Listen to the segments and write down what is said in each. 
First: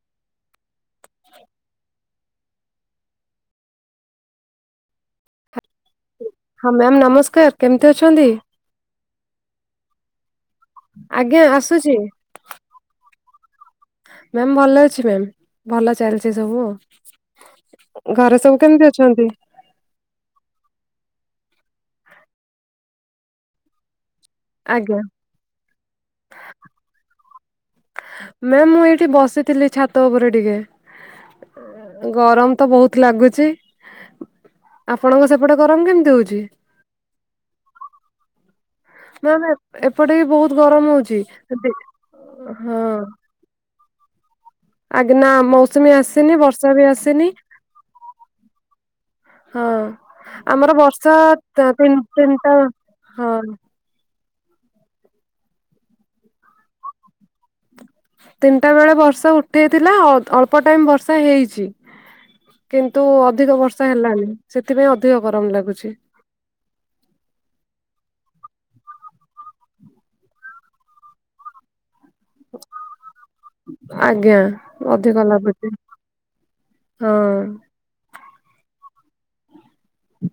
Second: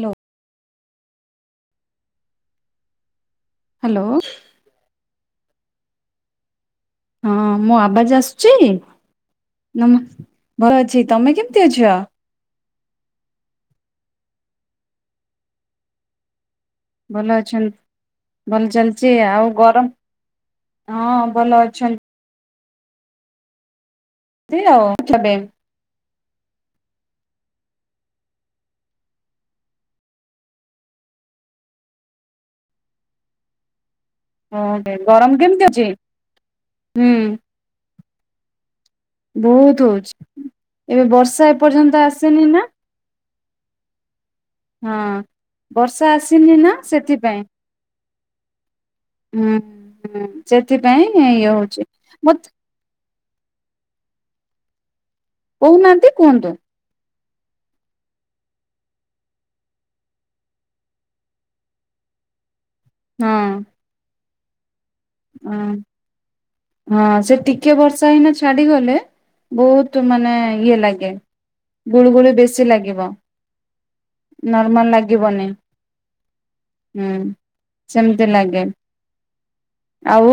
ଲୋ hello. ହଁ ma'am ନମ ହଁ ମୁଁ ଆବାଜ ଆସୁଛି, ନମ ଭଲ ଅଛି, ତମେ କେମିତି ଅଛ? ମ୍ୟାମ ଭଲ ଅଛି ମ୍ୟାମ, ଭଲ ଚାଲିଛି ସବୁ ଆଉ। ଭଲ ଅଛନ୍ତି, ଘରେ ସବୁ ଭଲ କେମିତି ଚାଲିଛି, ଅଛନ୍ତି? ଆଉ ଗରମ, ହଁ ଭଲ ଅଛନ୍ତି। ସେ ଆଜ୍ଞା ଅଛ। [unintelligible] ମ୍ୟାମ୍ ମୁଁ ଏଇଠି ବସିଥିଲି ଛାତ ଉପରେ ଟିକେ। ଗରମ ତ ବହୁତ ଲାଗୁଚି। ଓକେ ଆପଣଙ୍କ ଗରମ ସେପଟେ ଅଛି ଗରମ କେମିତି ହଉଛି? ହୁଁ ମାମ, ବହୁତ ହଉଛି ଏପଟେ ବି ବହୁତ ଗରମ ଏବେ ହଉଛି, ବର୍ଷା ଏପର୍ଯ୍ୟନ୍ତ ଆସିନି ନା ହଁ। ହଁ ଆଜ୍ଞା ନା, ମୌସୁମୀ ବର୍ଷା ଆସିନି ନା ବର୍ଷା ବି ଆସିନି। ସେଥିପାଇଁ ହୁଁ ହଁ, ହୁଁ ଆମର ସେଥିପାଇଁ ଇଏ ହଉଛି ବର୍ଷାତିନି ମତେ ତିନିଟା ହଁ। କହୁନାହାନ୍ତି କୁହନ୍ତୁ? ତିନିଟା ବେଳେ ବର୍ଷା ଉଠେଇଥିଲା, ଅଳ୍ପ ଟାଇମ ବର୍ଷା ହେଇଛି। କିନ୍ତୁ ହଁ ଅଧିକ ବର୍ଷା ହେଲାନି, ସେଥିପାଇଁ ଅଧିକ ଗରମ ଲାଗୁଛି। ହଁ, ସେ ଟିକେ ବର୍ଷା ହେଇକିନା ଛାଡିଗଲେ ବହୁତ ମାନେ ଇଏ ଲାଗେ, ଗୁଳୁଗୁଳି ବେଶୀ ଲାଗିବ, ଆଜ୍ଞା ନର୍ମାଲ ଅଧିକ ଲାଗିବନି। ଲାଗୁଛି ହୁଁ ହଁ ଅଁ। ସେମିତି ଲାଗେ। ଆଉ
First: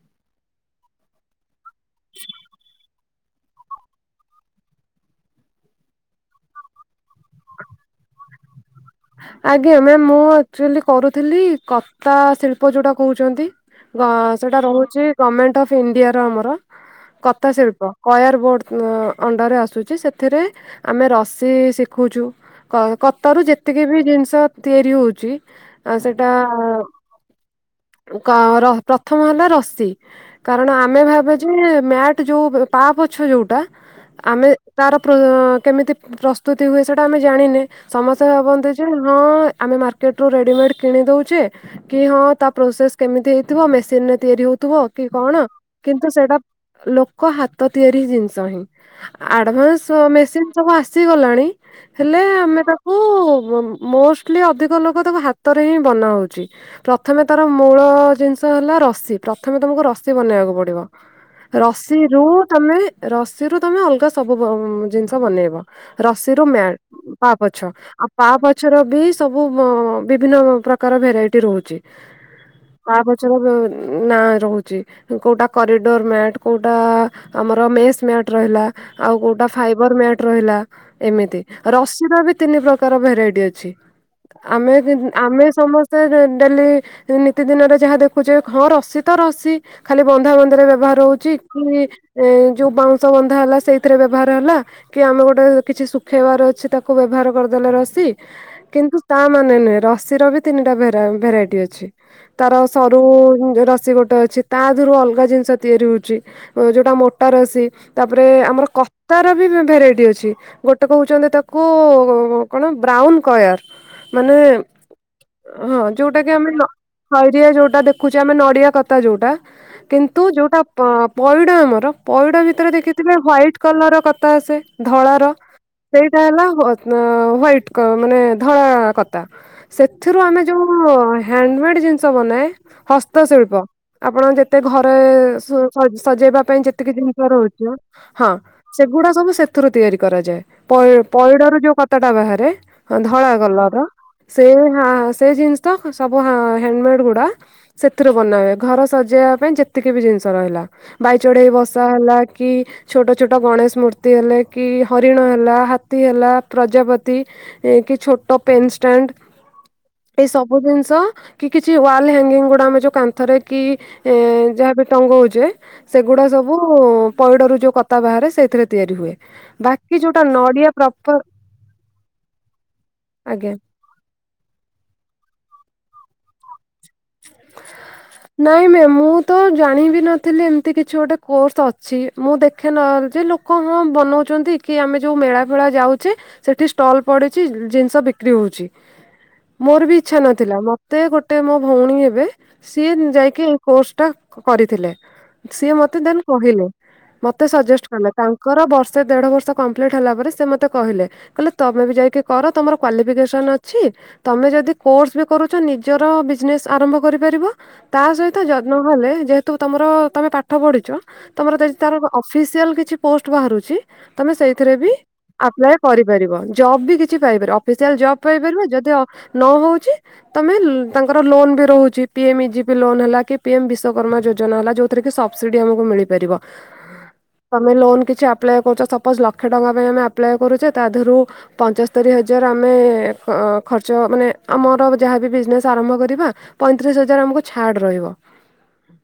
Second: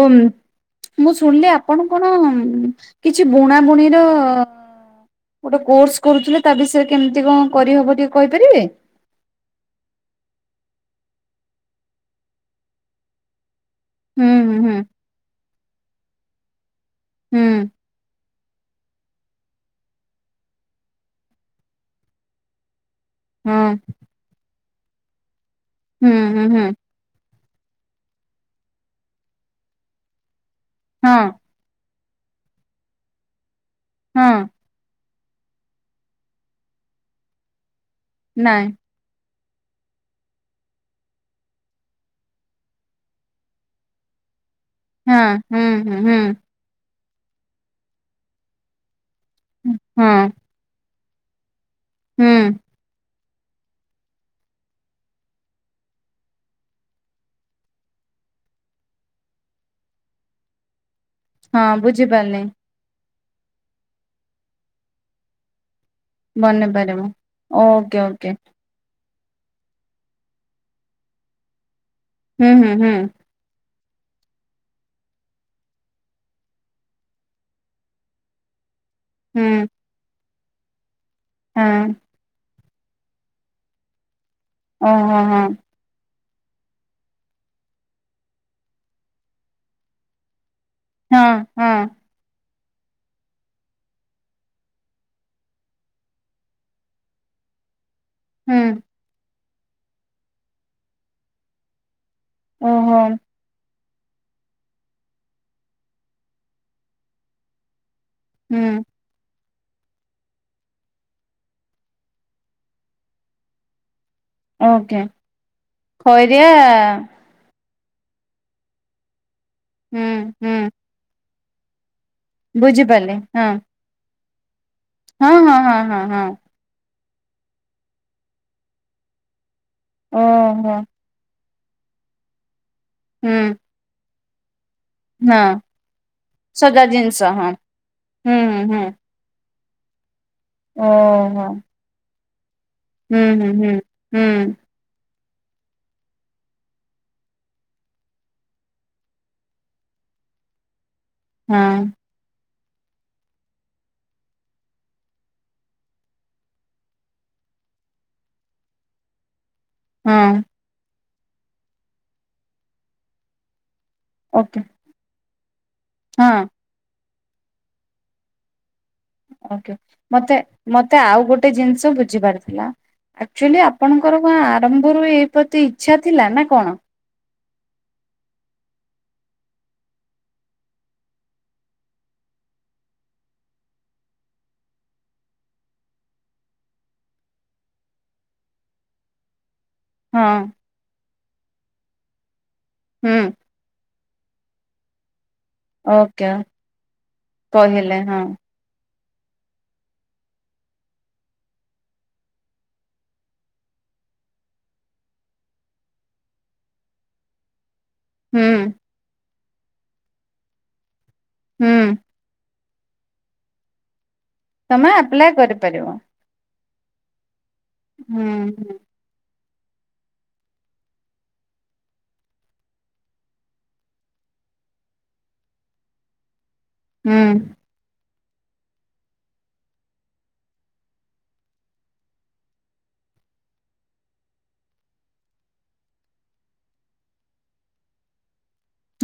ମୁଁ ଶୁଣିଲି ଆପଣ କଣ କିଛି ବୁଣା ବୁଣିର ଗୋଟେ କୋର୍ସ କରୁଥିଲେ, ତା ବିଷୟରେ କେମିତି କଣ କରିହବ, ଟିକେ କହିପାରିବେ? ଆଜ୍ଞା ମ୍ୟାମ୍, ମୁଁ ଆକଚୁଆଲି କରୁଥିଲି କତା ଶିଳ୍ପ ଯଉଟା କହୁଛନ୍ତି? ହୁଁ ସେଟା ହୁଁ ରହୁଛି ଗମେଣ୍ଟ ଅଫ୍ ଇଣ୍ଡିଆର ଆମର। ହୁଁ କତା ଶିଳ୍ପ, କୟାର ବୋର୍ଡ। ଅଣ୍ଡାରେ ଆସୁଛି, ସେଥିରେ ଆମେ ରଶି ଶିଖଉଛୁ କ କତର ହୁଁ ଏତିକି ବି ଜିନିଷ ତିଆରି ହଉଛି, ଆଉ ହଁ ସେଟା ହୁଁ ହୁଁ ହୁଁ କର ପ୍ରଥମ ହେଲା ରସି, କାରଣ ଆମେ ହଁ ଭାବେ ମ୍ୟାଟ ଯୋଉ ପା ପୋଛ ଯୋଉଟା, ହଁ ଆମେ ତାର କେମିତି ପ୍ରସ୍ତୁତି ହୁଏ ସେଇଟା ଆମେ ଜାଣିନେ, ସମସ୍ତ ନାଇଁ ଭାବନ୍ତି ଯେ ହଁ ଆମେ ମାର୍କେ ମାର୍କେଟରୁ ରେଡ଼ିମେଡି କିଣି ଦେଉଛେ, କି ହଁ ତା ପ୍ରୋସେସ୍ କେମିତି ହେଇଥିବ, ମେସିନରେ ତିଆରି ହଉଥିବ। କି ହଁ କଣ? ହୁଁ ହୁଁ କିନ୍ତୁ ସେଇଟା ହୁଁ ଲୋକ ହାତ ତିଆରି ଜିନିଷ ହିଁ ଆଡଭାନ୍ସ ହଁ ମେସିନ୍ ସବୁ ଆସିଗଲାଣି ହେଲେ ହୁଁ ଆମେ ତ ଓହୋ ମୋଷ୍ଟଲି ଅଧିକ ଲୋକ ତାକୁ ହାତରେ ହିଁ ବନା ହଉଛି। ପ୍ରଥମେ ତାର ମୂଳ ଜିନିଷ ହେଲା ରସି ପ୍ରଥମେ ତମକୁ ରସି ବନେଇବାକୁ ପଡିବ। ହଁ ରସିରୁ ବୁଝିପାରିଲି ତମେ ରସିରୁ ତମେ ଅଲଗା ସବୁ ପ ଜିନିଷ ବନେଇବ। ରସିରୁ ମ୍ୟାନ ବନେଇ ପାରିବ। ପାପୋ ଓକେ ଓକେ ଗଛର ବି ସବୁ ବ ବିଭିନ୍ନ ପ୍ରକାର ଭେରାଇଟି ରହୁଛି ହୁଁ ହୁଁ ହୁଁ। [inaudible] ନାଁ ରହୁଛି। କୋଉଟା କରିଡୋର ମ୍ୟାଟ କୋଉଟା ଆମର ମେସ୍ ମ୍ୟାଟ ରହିଲା। ଆଉ କୋଉଟା ହୁଁ ଫାଇବର ମ୍ୟାଟ ରହିଲା ଏମିତି ହଁ ରସିରା ବି ତିନି ପ୍ରକାର ଭେରାଇଟି ଅଛି ଆମେ ଓହୋ ହଁ ଆମେ ସମସ୍ତେ ସେ ଡେଲି ନିତିଦିନରେ ଯାହା ଦେଖୁଛେ ହଁ ରସି ତ ରସି ଖାଲି ବନ୍ଧା ବନ୍ଧରେ ବ୍ୟବହାର ହଁ ହଉଛି କି? ହଁ ଏ ଯେଉଁ ବାଉଁଶ ବନ୍ଧା ହେଲା ସେଇଥିରେ ବ୍ୟବହାର ହେଲା? କି ଆମେ ଗୋଟେ କିଛି ଶୁଖେଇବାର ଅଛି ତାକୁ ବ୍ୟବହାର କରିଦେଲେ ରସି ହୁଁ। କିନ୍ତୁ ତା ମାନେ ନୁହେଁ ରସି ର ବି ତିନିଟା ଭେରା ଭେରାଇଟି ଅଛି। ତାର ଓହୋ ସରୁ ରସି ଗୋଟେ ଅଛି। ତା ଦେହରୁ ଅଲଗା ଜିନିଷ ତିଆରି ହଉଛି ଯେଉଟା ମୋଟାର ରସି ତାପରେ ଆମର ହୁଁ କ ତାର ବି ଭେ ଭେରାଇଟି ଅଛି ଗୋଟେ କହୁଛନ୍ତି ତାକୁ କଣ ବ୍ରାଉନ କୟାର। ମାନେ ଓକେ ହଁ ଯୋଉଟା କି ଖଇରିଆ ଆମେ [inaudible] ଯିଏ ଯୋଉଟା ଦେଖୁଛି ଆମେ ନଡିଆ କତା ଯୋଉଟା ହୁଁ କିନ୍ତୁ ଯୋଉଟା ହୁଁ ପଇଡ ଆମର ପଇଡ ଭିତରେ ବୁଝିପାରିଲି ଦେଖିଥିଲେ ହଁ ହ୍ୱାଇଟି କଲର ର କତା ଆସେ ହଁ ଧଳାର ହଁ ହଁ ହଁ ସେଇଟା ହଁ ହେଲା ହ ଉନ୍ ହ୍ୱାଇଟ କଲର୍ ମାନେ ଧଳା କତା ସେଥିରୁ ଆମେ ଯୋଉ ଓହୋ ହ୍ୟାଣ୍ଡମେଡ ଜିନିଷ ବନାଏ ହୁଁ ହସ୍ତଶିଳ୍ପ ଆପଣ ଯେ ମତେ ଘରେ ସ ହଁ ସଜେଇବା ପାଇଁ ସଜା ଯେତିକି ଜିନିଷ ହଁ ରହୁଛି ତେ ହଁ ହୁଁ ହୁଁ ହୁଁ ସେଗୁଡା ସବୁ ସେଥିରୁ ତିଆରି କରାଯାଏ ପ ଓହୋ ପଇଡ ର ଯୋଉ କତାଟା ବାହାରେ ହୁଁ ଧଳା ହୁଁ ହୁଁ କଲର ହୁଁ ସେ ହ ସେ ଜିନିଷ ତ ହ ସବୁ ହାଣ୍ଡମେଡ ଗୁଡା ସେଥିରୁ ବନା ହଏ ଘର ସଜେଇବା ପାଇଁ ଯେତିକି ବି ଜିନିଷ ରହିଲା। ବାଇଚଢେଇ ହଁ ବସା ହେଲା କି? ଛୋଟ ଛୋଟ ଗଣେଶ ମୂର୍ତ୍ତି ହେଲେ କି ହରିଣ ହେଲା ହାତୀ ହେଲା। ପ୍ରଜାପତି ଏ କି ଛୋଟ ପେନଷ୍ଟାଣ୍ଡ ଏଇ ହଁ ସବୁ ଜିନିଷ କି କିଛି ୱାଲ ହ୍ୟାଙ୍ଗିଙ୍ଗ ଗୁଡା ଆମେ ଯୋଉ କାନ୍ଥରେ କି ଏ ଓକେ ଯାହାବି ଟଙ୍ଗଉଛେ ସେଗୁଡା ହଁ ସବୁ ପଇଡରୁ ଯୋଉ କତା ବାହାରେ ସେଇଥିରେ ତିଆରି ହୁଏ। ଓକେ ବାକି ଯୋଉଟା ମତେ ନଡିଆ ମତେ ଆଉ ପ୍ରପର ଗୋଟେ ଜିନିଷ ବୁଝି ପାରଥିଲା ଆଜ୍ଞା ଅଛୁଆଲି ଆପଣଙ୍କର ଗ ଆରମ୍ଭରୁ ଏଇ ପ୍ରତି ଇଚ୍ଛା ଥିଲା ନା କଣ? ନାଇଁ ମ୍ୟାମ୍ ମୁଁ ତ ଜାଣିବି ନଥିଲି ଏମିତି କିଛି ଗୋଟେ କୋର୍ସ ଅଛି ମୁଁ ଦେଖେ ନହେ ଯେ ଲୋକ ହଁ ବନଉଛନ୍ତି କି ଆମେ ଯୋଉ ମେଳା ଫେଳା ଯାଉଛେ ସେଠି ଷ୍ଟଲ ପଡିଛି ଜିନିଷ ବିକ୍ରି ହଉଛି। ମୋର ବି ଇଚ୍ଛା ହଁ ନଥିଲା ମତେ ଗୋଟେ ମୋ ଭଉଣୀ ହେବେ ସିଏ ହୁଁ ଯାଇକି କୋର୍ସ ଟା କରିଥିଲେ ସିଏ ମତେ ଦେନ୍ ଓକେ କହିଲେ ମତେ ସଜେଷ୍ଟ କହିଲେ କଲେ ହଁ ତା ଙ୍କର ବର୍ଷେ ଦେଢ ବର୍ଷ କମ୍ପ୍ଲିଟ ହେଲା ପରେ ସେ ମୋତେ କହିଲେ କହିଲେ ତମେ ବି ଯାଇକି କର ତମର କ୍ୱାଲିଫିକେସନ ଅଛି। ତମେ ଯଦି କୋର୍ସ ବି କରୁଛ ନିଜର ବିଜନେସ୍ ଆରମ୍ଭ କରିପାରିବ ତା ସହିତ ହୁଁ ଯଦି ନ ହେଲେ ଯେହେତୁ ତମର ତମେ ପାଠ ପଢ଼ିଛ? ତମର ଯଦି ହୁଁ ତାର ଅଫିସିଆଲ କିଛି ପୋଷ୍ଟ ବାହାରୁଛି? ତମେ ସେଇଥିରେ ବି ଆପ୍ଲାଏ କରିପାରିବ ଜବ୍ ବି କିଛି ପାଇପାର ଅପ୍ ସିଆଲ ଜବ୍ ହୁଁ ପାଇପାରିବ ହୁଁ ଯଦି ଅ-ନ ହଉଚି ତମେ ତାଙ୍କ୍ ତାଙ୍କର ଲୋନ୍ ବି ରହୁଚି ପିଏମ୍ ଇଜିପି ଲୋନ୍ ହେଲା କି ପିଏମ୍ ବିଶ୍ୱକର୍ମା ଯୋଜନା ହେଲା ଯେଉଥିରେ କିି ସବସିଡ଼ି ଆମକୁ ମିଳିପାରିବ। ହୁଁ। ତମେ ଲୋନ୍ କିଛି ଆପ୍ଲାଏ କରୁଚ ସପୋଜ୍ ଲକ୍ଷେ ଟଙ୍କା ପାଇଁ ଆମେ ଆପ୍ଲାଏ କରୁଚେ ତା ଦେହରୁ ପଞ୍ଚସ୍ତରୀ ହଜାର୍ ଆମେ ଅଁ-ଖର୍ଚ୍ଚ ମାନେ ଆମର ଯାହାବି ବିଜ୍ନେସ୍ ଆରମ୍ଭ କରିବା ପଇଁତିରିଶ ହଜାର୍ ଆମକୁ ଛାଡ୍ ରହିବ।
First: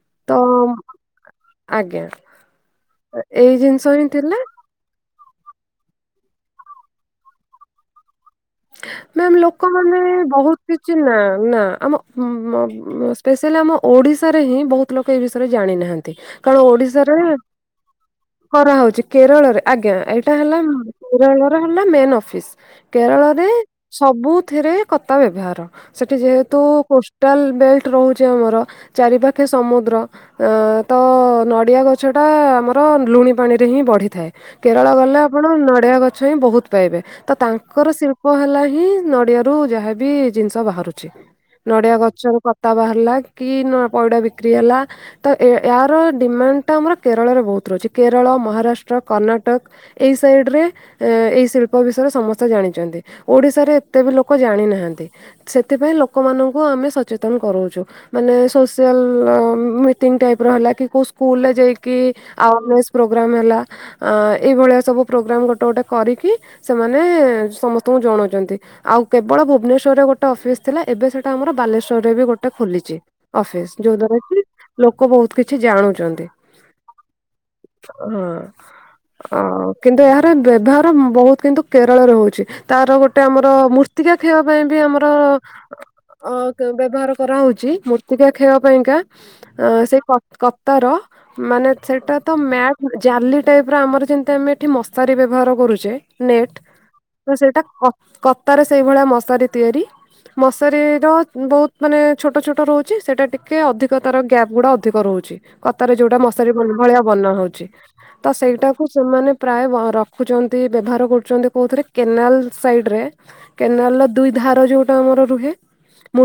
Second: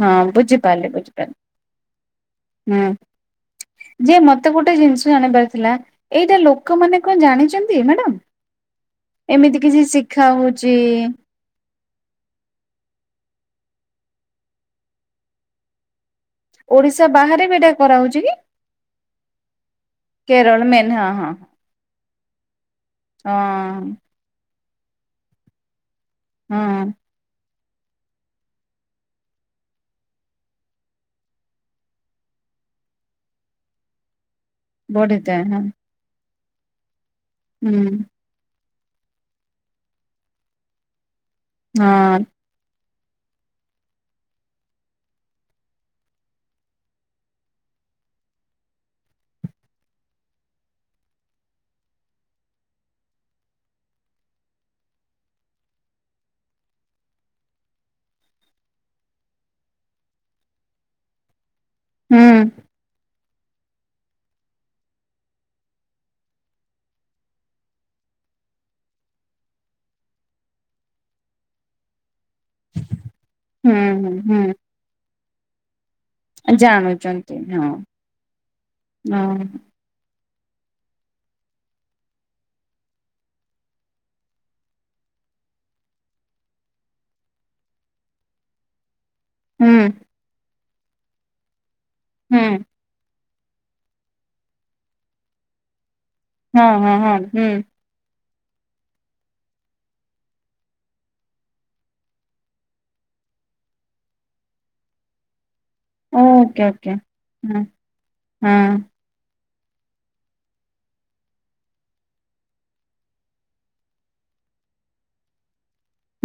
ହଁ ତ ବୁଝିପାରିଲି ଆଜ୍ଞା ବୁଝିପାରିଲି ଏଇ ଜିନିଷ ହିଁ ହୁଁ ଯେ ଥିଲା ମତେ ଗୋଟେ ଗୋଟେ ଜିନିଷ ଜାଣିବାର ଥିଲା ଏଇଟା ଲୋକମାନେ କଣ ଜାଣିଚନ୍ତି ମ୍ୟାଡାମ? ନା ଏମିତି କିଛି ଲୋକମାନେ ଶିଖା ବହୁତ୍ ହଉଛି କିଛି ନା ନା ଆମ ସ୍ପସିଆଲି ଆମ ଓଡିଶାରେ ହିଁ ବହୁତ୍ ଲୋକ ଏ ବିଷୟରେ ଜାଣିନାହାନ୍ତି। ଓଡ଼ିଶା ବାହାରେ ବି ଏଟା କରାହଉଚି କି? କରା ହଉଚି କେରଳରେ ଆଜ୍ଞା ଏଇଟା ହେଲା କେରଳ ମେନ୍ ହଁ ଉଁ ହଁ କେରଳ ହେଲା ମେନ୍ ଅଫିସ୍ କେରଳରେ ହଁ ସବୁଥିରେ କତା ବ୍ୟବହାର। ସେଠି ଯେହେତୁ ହଁ କୋଷ୍ଟାଲ ବେଲ୍ଟ୍ ରହୁଚି ଆମର ଚାରି ପାଖେ ସମୁଦ୍ର ଅଁ- ତ ନଡ଼ିଆ ଗଛଟା ଆମର ଲୁଣି ପାଣିରେ ହିଁ ବଢ଼ିଥାଏ। କେରଳ ଗଲେ ବଢିଥାଏ ଆପଣ ହଁ ନଡିଆ ଗଛ ହିଁ ବହୁତ୍ ପାଇବେ ତ ତାଙ୍କର ହୁଁ ଶିଳ୍ପ ଶିଳ୍ପ ହେଲା ହିଁ ନଡିଆରୁ ଯାହାବି ଜିନିଷ ବାହାରୁଚି ନଡିଆ ହଁ ଗଛରୁ ପ୍ର ତା ବାହାରିଲା କି ନୂଆ ପଇଡ ବିକ୍ରି ହେଲା ତ ଏ-ଏହାର ଡିମାଣ୍ଡ୍ ଟା ଆମର କେରଳରେ ବହୁତ୍ ରହୁଚି କେରଳ, ମହାରାଷ୍ଟ୍ର, କର୍ଣ୍ଣାଟକ୍ ଏଇ ସାଇଡ୍ ରେ ଏଇ ଶିଳ୍ପ ବିଷୟରେ ସମସ୍ତେ ଜାଣିଚନ୍ତି। ଓଡିଶାରେ ଏତେ ବି ଲୋକ ଜାଣିନାହାନ୍ତି ସେଥିପାଇଁ ଲୋକମାନଙ୍କୁ ଆମେ ସଚେତନ କରଉଚୁ। ମାନେ ସୋସିଆଲ୍ ମିଟିଙ୍ଗ୍ ଟାଇପ୍ ର ହେଲା କି କଉ ସ୍କୁଲରେ ଯାଇକି କି ହୁଁ ଆଉ ଆମେ ସ୍-ପ୍ରୋଗ୍ରା ପୋଗ୍ରାମ୍ ହେଲା ଆଁ -ଏଇଭଳିଆ ସବୁ ପ୍ରୋଗ୍ରାମ୍ ଗୋଟେ ଗୋଟେ କରିକି ସେମାନେ ସମସ୍ତେ ତୁ ଜଣଉଚନ୍ତି। ଆଉ କେବଳ ଭୁବନେଶ୍ୱରରେ ଗୋଟେ ଅଫିସ୍ ଥିଲା ଏବେ ସେଟା ଆମର ବାଲେଶ୍ୱରରେ ବି ଗୋଟେ ଖୋଲିଚି। ଅଫିସ୍ ହୁଁ ଯଉ ହୁଁ ଦ୍ଵାରା କି ଲୋକ ବହୁତ୍ କିଛି ଜାଣୁଚନ୍ତି। ଜାଣୁଚନ୍ ହଁ- ହଁ ଆଉ କିନ୍ତୁ ଏହାର ବ୍ୟବହାର ମ୍-ବହୁତ୍ କିନ୍ତୁ କେରଳରେ ହଉଚି। ତାର ଗୋଟେ ଆମର ମୂର୍ତ୍ତିକା କ୍ଷୟ ପାଇଁ ବି ଆମର ଅ- ବ୍ୟବହାର କରାହଉଚି ମୂର୍ତ୍ତିକା କ୍ଷୟ ପାଇଁ କା ଆଁ ହୁଁ -ସେ କତ୍- କତାର ମାନେ ସେଟା ତ ହୁଁ ମ୍ୟା ଜାଲି ଟାଇପ୍ ର ଆମର ଯେମିତି ଆମେ ଏଠି ମଶାରୀ ବ୍ୟବହାର କରୁଚେ ନେଟ୍ ହଁ- ହଁ-ହଁ। ତ ସେଟା କ-କତାରେ ସେଇ ଭଳିଆ ମଶାରୀ ତିଆରି ମଶାରୀ ଯଉ ବହୁତ୍ ମାନେ ଛୋଟ ଛୋଟ ରହୁଚି ସେଟା ଟିକେ ଅଧିକ ତାର ଗ୍ୟାପ୍ ଗୁଡ଼ା ଅଧିକ ରହୁଚି। କତା ରେ ଯଉଟା ମଶାରୀ ଓକେ ଓକେ ଭ-ଭଳିଆ ବନା ହଁ ହଉଚି ତ ହଁ ସେଇଟାକୁ ସେମାନେ ପ୍ରାୟ ବ-ରଖୁଚନ୍ତି ବ୍ୟବହାର କରୁଚନ୍ତି କଉଥିରେ। କେନାଲ୍ ସାଇଡ୍ ରେ କେନାଲ୍ ର ଦୁଇ ଧାର ଯଉଟା ଆମର ରୁହେ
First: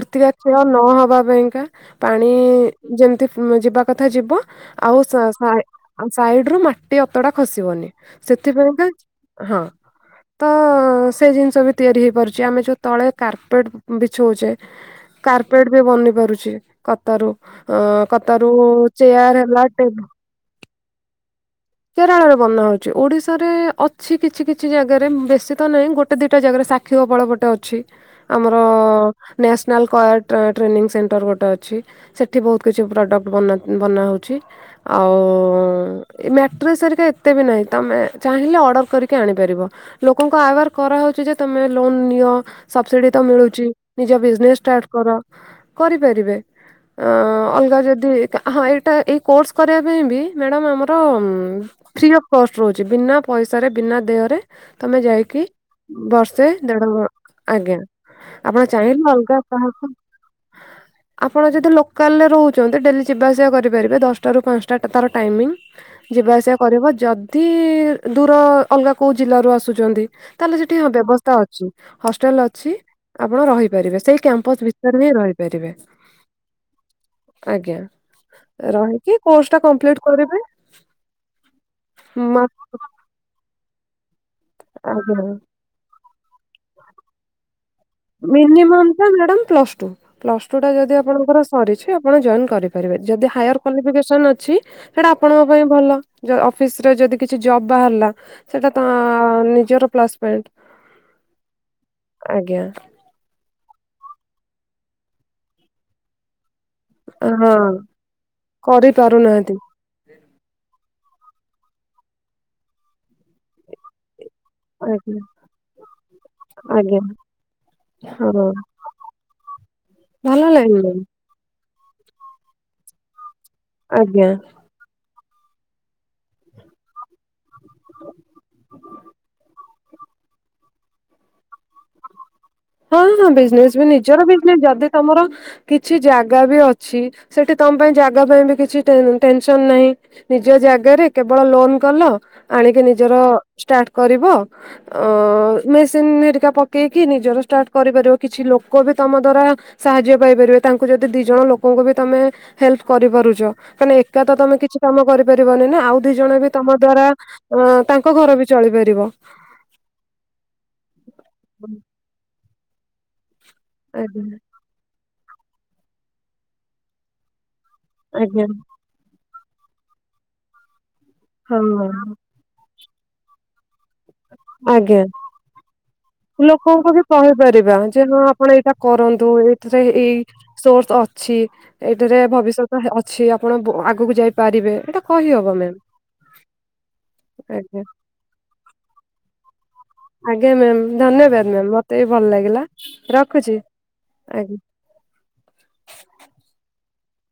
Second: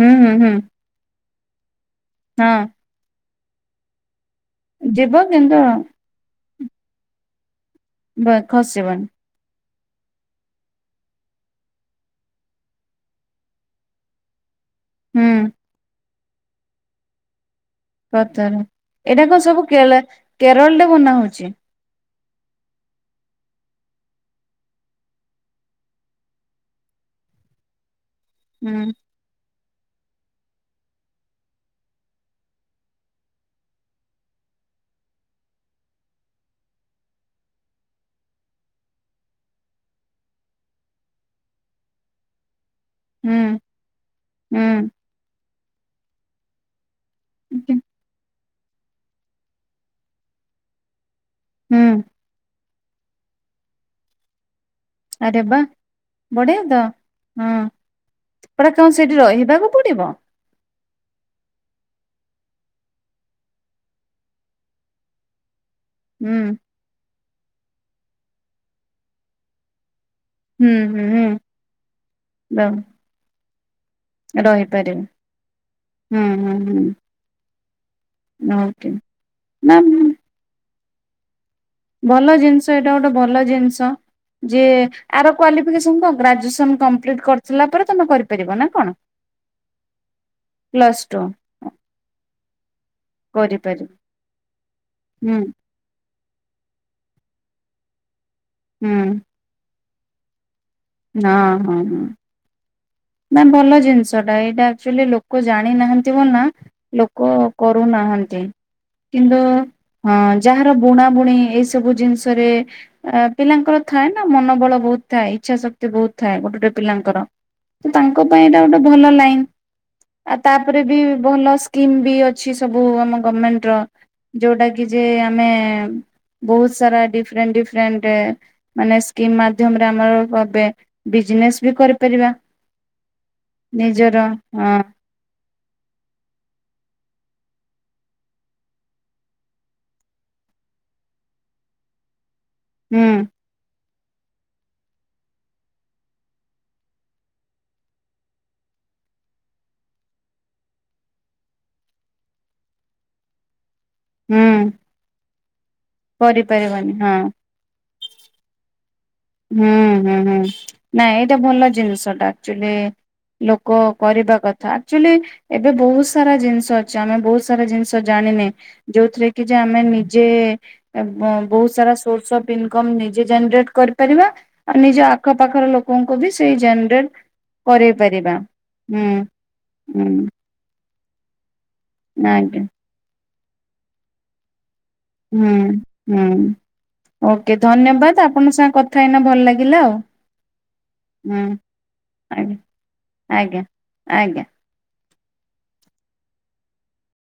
ହୁଁ ହୁଁ ହୁଁ କ୍ଷୟ ନହବା ପାଇଁ କା ପାଣି ହଁ ଯେମିତି ଉଁ- ଯିବା କଥା ଯିବ ଆଉ ଯିବ ସା- କିନ୍ତୁ ସାଇ- ଆଉ ସାଇଡ୍ ରୁ ମାଟି ଅତଡା ଖସିବନି ବ ସେଥିପାଇଁକା ଖସିବନି ହଁ। ତ ସେ ଜିନିଷ ବି ତିଆରି ହେଇ ପାରୁଚି ଆମେ ଯଉ ତଳେ କାର୍ପେଟ୍ ବିଛଉଚେ ହୁଁ କାର୍ପେଟ୍ ବି ବନି ପାରୁଚି କତାରୁ। ଅ- କତାରୁ ପଥର। ଏଇଟା ଚେୟାର୍ କଣ ସବୁ ହେଲା, କେରଳ ଟେବୁ କେରଳରେ ବନା ହଉଛି କେରଳରେ ବନା ହଉଚି ଓଡିଶାରେ ଅଛି କିଛି କିଛି ଜାଗ୍ ଜାଗାରେ ବେଶୀ ତ ନାହିଁ ଗୋଟେ ଦିଟା ଜାଗାରେ ସାକ୍ଷୀ ଗୋପାଳ ଗୋଟେ ଅଛି ଆମର ହୁଁ। ନେସନାଲ କଏଟ ଟ୍ରେନିଂ ସେଣ୍ଟର ଗୋଟେ ଅଛି। ସେଠି ବହୁତ କିଛି ପ୍ରଡ଼କ୍ଟ ବନା ବନାହଉଚି। ଆଉ ଏ ମାଟ୍ରେସ ଏରିକା ଏତେ ବି ନାହିଁ ତମେ ଚାହିଁଲେ ଅର୍ଡ଼ର କରିକି ଆଣିପାରିବ। ଲୋକଙ୍କୁ ଆୱାର କରାହଉଚି ଯେ ତମେ ଲୋନ ନିଅ ସବସିଡି ତ ହୁଁ ମିଳୁଛି ନିଜ ବିଜନେସ୍ ଷ୍ଟାର୍ଟ ହୁଁ। କର କରିପାରିବେ। ଅ ଅଲଗା ଜଦି କା ହଁ ଏଇଟା ଏଇ କୋର୍ସ କରିବା ପାଇଁ ବି ମ୍ୟାଡ଼ାମ୍ ଆମର ହୁଁ ଫ୍ରି ଅଫ୍ କଷ୍ଟ ରହୁଚି ବିନା ପଇସାରେ ବିନା ଦେଅ ରେ ଆରେ ବାଃ ବଢିଆତ ଦେଢ ବ- ହଁ। ଆଜ୍ଞା ଆପଣ ପୁରା କଣ ଚାହିଁଲେ ସେଇଠି ଅଲଗା ରହିବାକୁ କାହାକୁ ପଡିବ? ଆପଣ ଯଦି ଲୋକାଲରେ ରହୁଚନ୍ତି ଡେଲି ଯିବାଆସିବା କରିପାରିବେ ଦଶଟାରୁ ପାଞ୍ଚଟା ତାର ଟାଇମିଂ ଯିବା ହୁଁ ଆସିବା କରିବ ଯଦି ଦୂର ଅଲଗା କୋଉ ଜିଲ୍ଲା ରୁ ଆସୁଛନ୍ତି ତାହେଲେ ହୁଁ ସେଠି ହୁଁ ହୁଁ। ବ୍ୟବସ୍ଥା ଅଛି ହଷ୍ଟେଲ ର ଅଛି ଆପଣ ରହିପାରିବେ। ସେଇ କ୍ୟାମ୍ପସ ଭିତରେ ରହିପାରିବି ହିଁ ରହିପାରିବେ। ହୁଁ ହୁଁ ହୁଁ ଆଜ୍ଞା ଓକେ ରହିକି କୋର୍ସ ଟା ନା କପ୍ଲିଟ କରିବେ। ଭଲ ମା- ଜିନିଷ ଏଇଟା ଗୋଟେ ଭଲ ଜିନିଷ। ଯିଏ ଆର ଆଜ୍ଞା କ୍ଵାଲି [unintelligible] ଗ୍ରାଜୁଏସନ କପ୍ଲିଟ କରି ସଲା ପରେ ତମ ମିନିମମ୍ ଟା madam plus two? Plus two ଟା ଯଦି ଆପଣଙ୍କର ସରିଚି ଆପଣ ଜଏନ କରିପାରିବେ ଯଦି ହାଇଅର କରିପାରିବ କ୍ୱାଲିଫିକେସନ ଅଛି ହେଇଟା ହୁଁ ଆପଣଙ୍କ ପାଇଁ ଭଲ। ଅଫିସରେ ଯଦି କିଛି ଜବ୍ ବାହାରିଲା ସେଇଟା ତ ହୁଁ। ନିଜର ପ୍ଲସ୍ ପଏଣ୍ଟ। ହଁ ହଁ ହଁ। ଆଜ୍ଞା। ନା ଭଲ ଜିନିଷ ଟା ଏଇଟା ଆଚୁଲି ଲୋକ ଜାଣିନାହାନ୍ତି ବୋଲି ନା ଲୋ କ ହଁ କରୁନାହାନ୍ତି। କିନ୍ତୁ କରିପାରୁନାହାନ୍ତି ହଁ, ଯାହାର ବୁଣା ବୁଣି ଏଇ ସବୁ ଜିନିଷରେ ଅ ପିଲାଙ୍କର ଥାଏ ନା ମନ ବଳ ବହୁ ଆଜ୍ଞା ଥାଏ ଇଚ୍ଛା ଶକ୍ତି ବହୁତ ଥାଏ ଗୋଟେ ଗୋଟେ ଆଜ୍ଞା ପିଲଙ୍କର। ତ ତାଙ୍କ ପାଇଁ ହଁ ଏଇଟା ଗୋଟେ ଭଲ ଲାଇନ। ଆଉ ଭଲ ଲାଇନ ତାପରେ ବି ମ୍ୟାମ୍ ଭଲ ସ୍କିମ ବି ଅଛି ସବୁ ଆମ ଗମେଣ୍ଟ ର ଆଜ୍ଞା। ଯୋଉଟା କି ଯେ ଆମେ ବହୁତ ସାରା ଡିଫରେଣ୍ଟ ଡିଫରେଣ୍ଟ ମାନେ ସ୍କିମ ମାଧ୍ୟମରେ ଆମର [unintelligible] ବିଜନେସ ବି କରିପାରିବା। ହଁ ହଁ ବିଜନେସ ବି ନିଜର ବିଜନେସ ଯଦି ତମର କିଛି ଜାଗା ବି ଅଛି ସେଠି ତମ ପାଇଁ ଜାଗା ପାଇଁ ବି କିଛି ଟେନ ଟେନସନ ନାହିଁ। ନିଜ ଜାଗାରେ କେବଳ ଲୋନ କଲ ଆଣିକି ହୁଁ ନିଜର ଷ୍ଟାର୍ଟ କରିବ ମେସିନ୍ ହେରିକା ପକେଇକି ନିଜର ଷ୍ଟାର୍ଟ କରିପାରିବ କିଛି ଲୋକ ବି ତମ ଦ୍ଵାରା ସାହାଯ୍ୟ ପାଇପାରିବେ ତାଙ୍କୁ ଯଦି ଦି ଜଣ ଲୋକଙ୍କୁ ବି ତମେ ହେଲ୍ପ କରିପାରୁଚ ତାନେ ଏକା ତ ତମେ ହୁଁ କିଛି କାମ କରିପାରିବନି ନା। ଆଉ ଦି ଜଣ ବି ତମ କରିପାରିବନି ଦ୍ଵାରା ହଁ ଅ ତାଙ୍କ ଘର ବି ଚଳିପାରିବ। ହୁଁ ହୁଁ ହୁଁ ନାଇଁ ଏଇଟା ଭଲ ଜିନିଷଟା ଆଚୁଆଲି। ଲୋକ ଆଜ୍ଞା କରିବା କଥା। ଆକ୍ଚୁଆଲି ଏବେ ବହୁତ ସାରା ଜିନିଷ ଅଛି ଆମେ ବହୁତ ସାରା ଜିନିଷ ଆଜ୍ଞା ଜାଣିନେ। ଯୋଉଥିରେ କି ଯେ ଆମେ ନିଜେ ହଁ ବହୁତ ସାରା ସୋର୍ସ ଅ ଇନକମ୍ ନିଜେ ଜେନରେଟ୍ କରି ପରିବା, ଆଉ ଆଜ୍ଞା। ନିଜ ଆଖପାଖର ଲୋକଙ୍କୁ ବି ସେଇ ଲୋକଙ୍କୁ ବି ଜେନେରେଟ କହିପାରିବା କରେଇ ଯେ ହଁ ପାରିବା। ଆପଣ ଏଇଟା ହୁଁ କରନ୍ତୁ ଏଥିରେ ଏଇ ହୁଁ ସୋର୍ସ ଅ ଛି ଏଇଠାରେ ଆଜ୍ଞା ଭବିଷ୍ୟତ ଅଛି ଆପଣ ଆଗକୁ ଯାଇପାରିବେ। ଏଇଟା କହି ହୁଁ ହୁଁ ଓକେ ଆଜ୍ଞା ଧନ୍ୟବାଦ ଆପଣଙ୍କ ସାଙ୍ଗେ କଥା ହେଇନା ଭଲ ଲାଗିଲା ଆଉ। ଆଜ୍ଞା ମ୍ୟାମ୍ ହୁଁ। ଧନ୍ୟବାଦ ମ୍ୟାମ୍ ମତେ ବି ଭଲ ଆଜ୍ଞା ଲାଗିଲା ରଖୁଚି ଆଜ୍ଞା ଆଜ୍ଞା।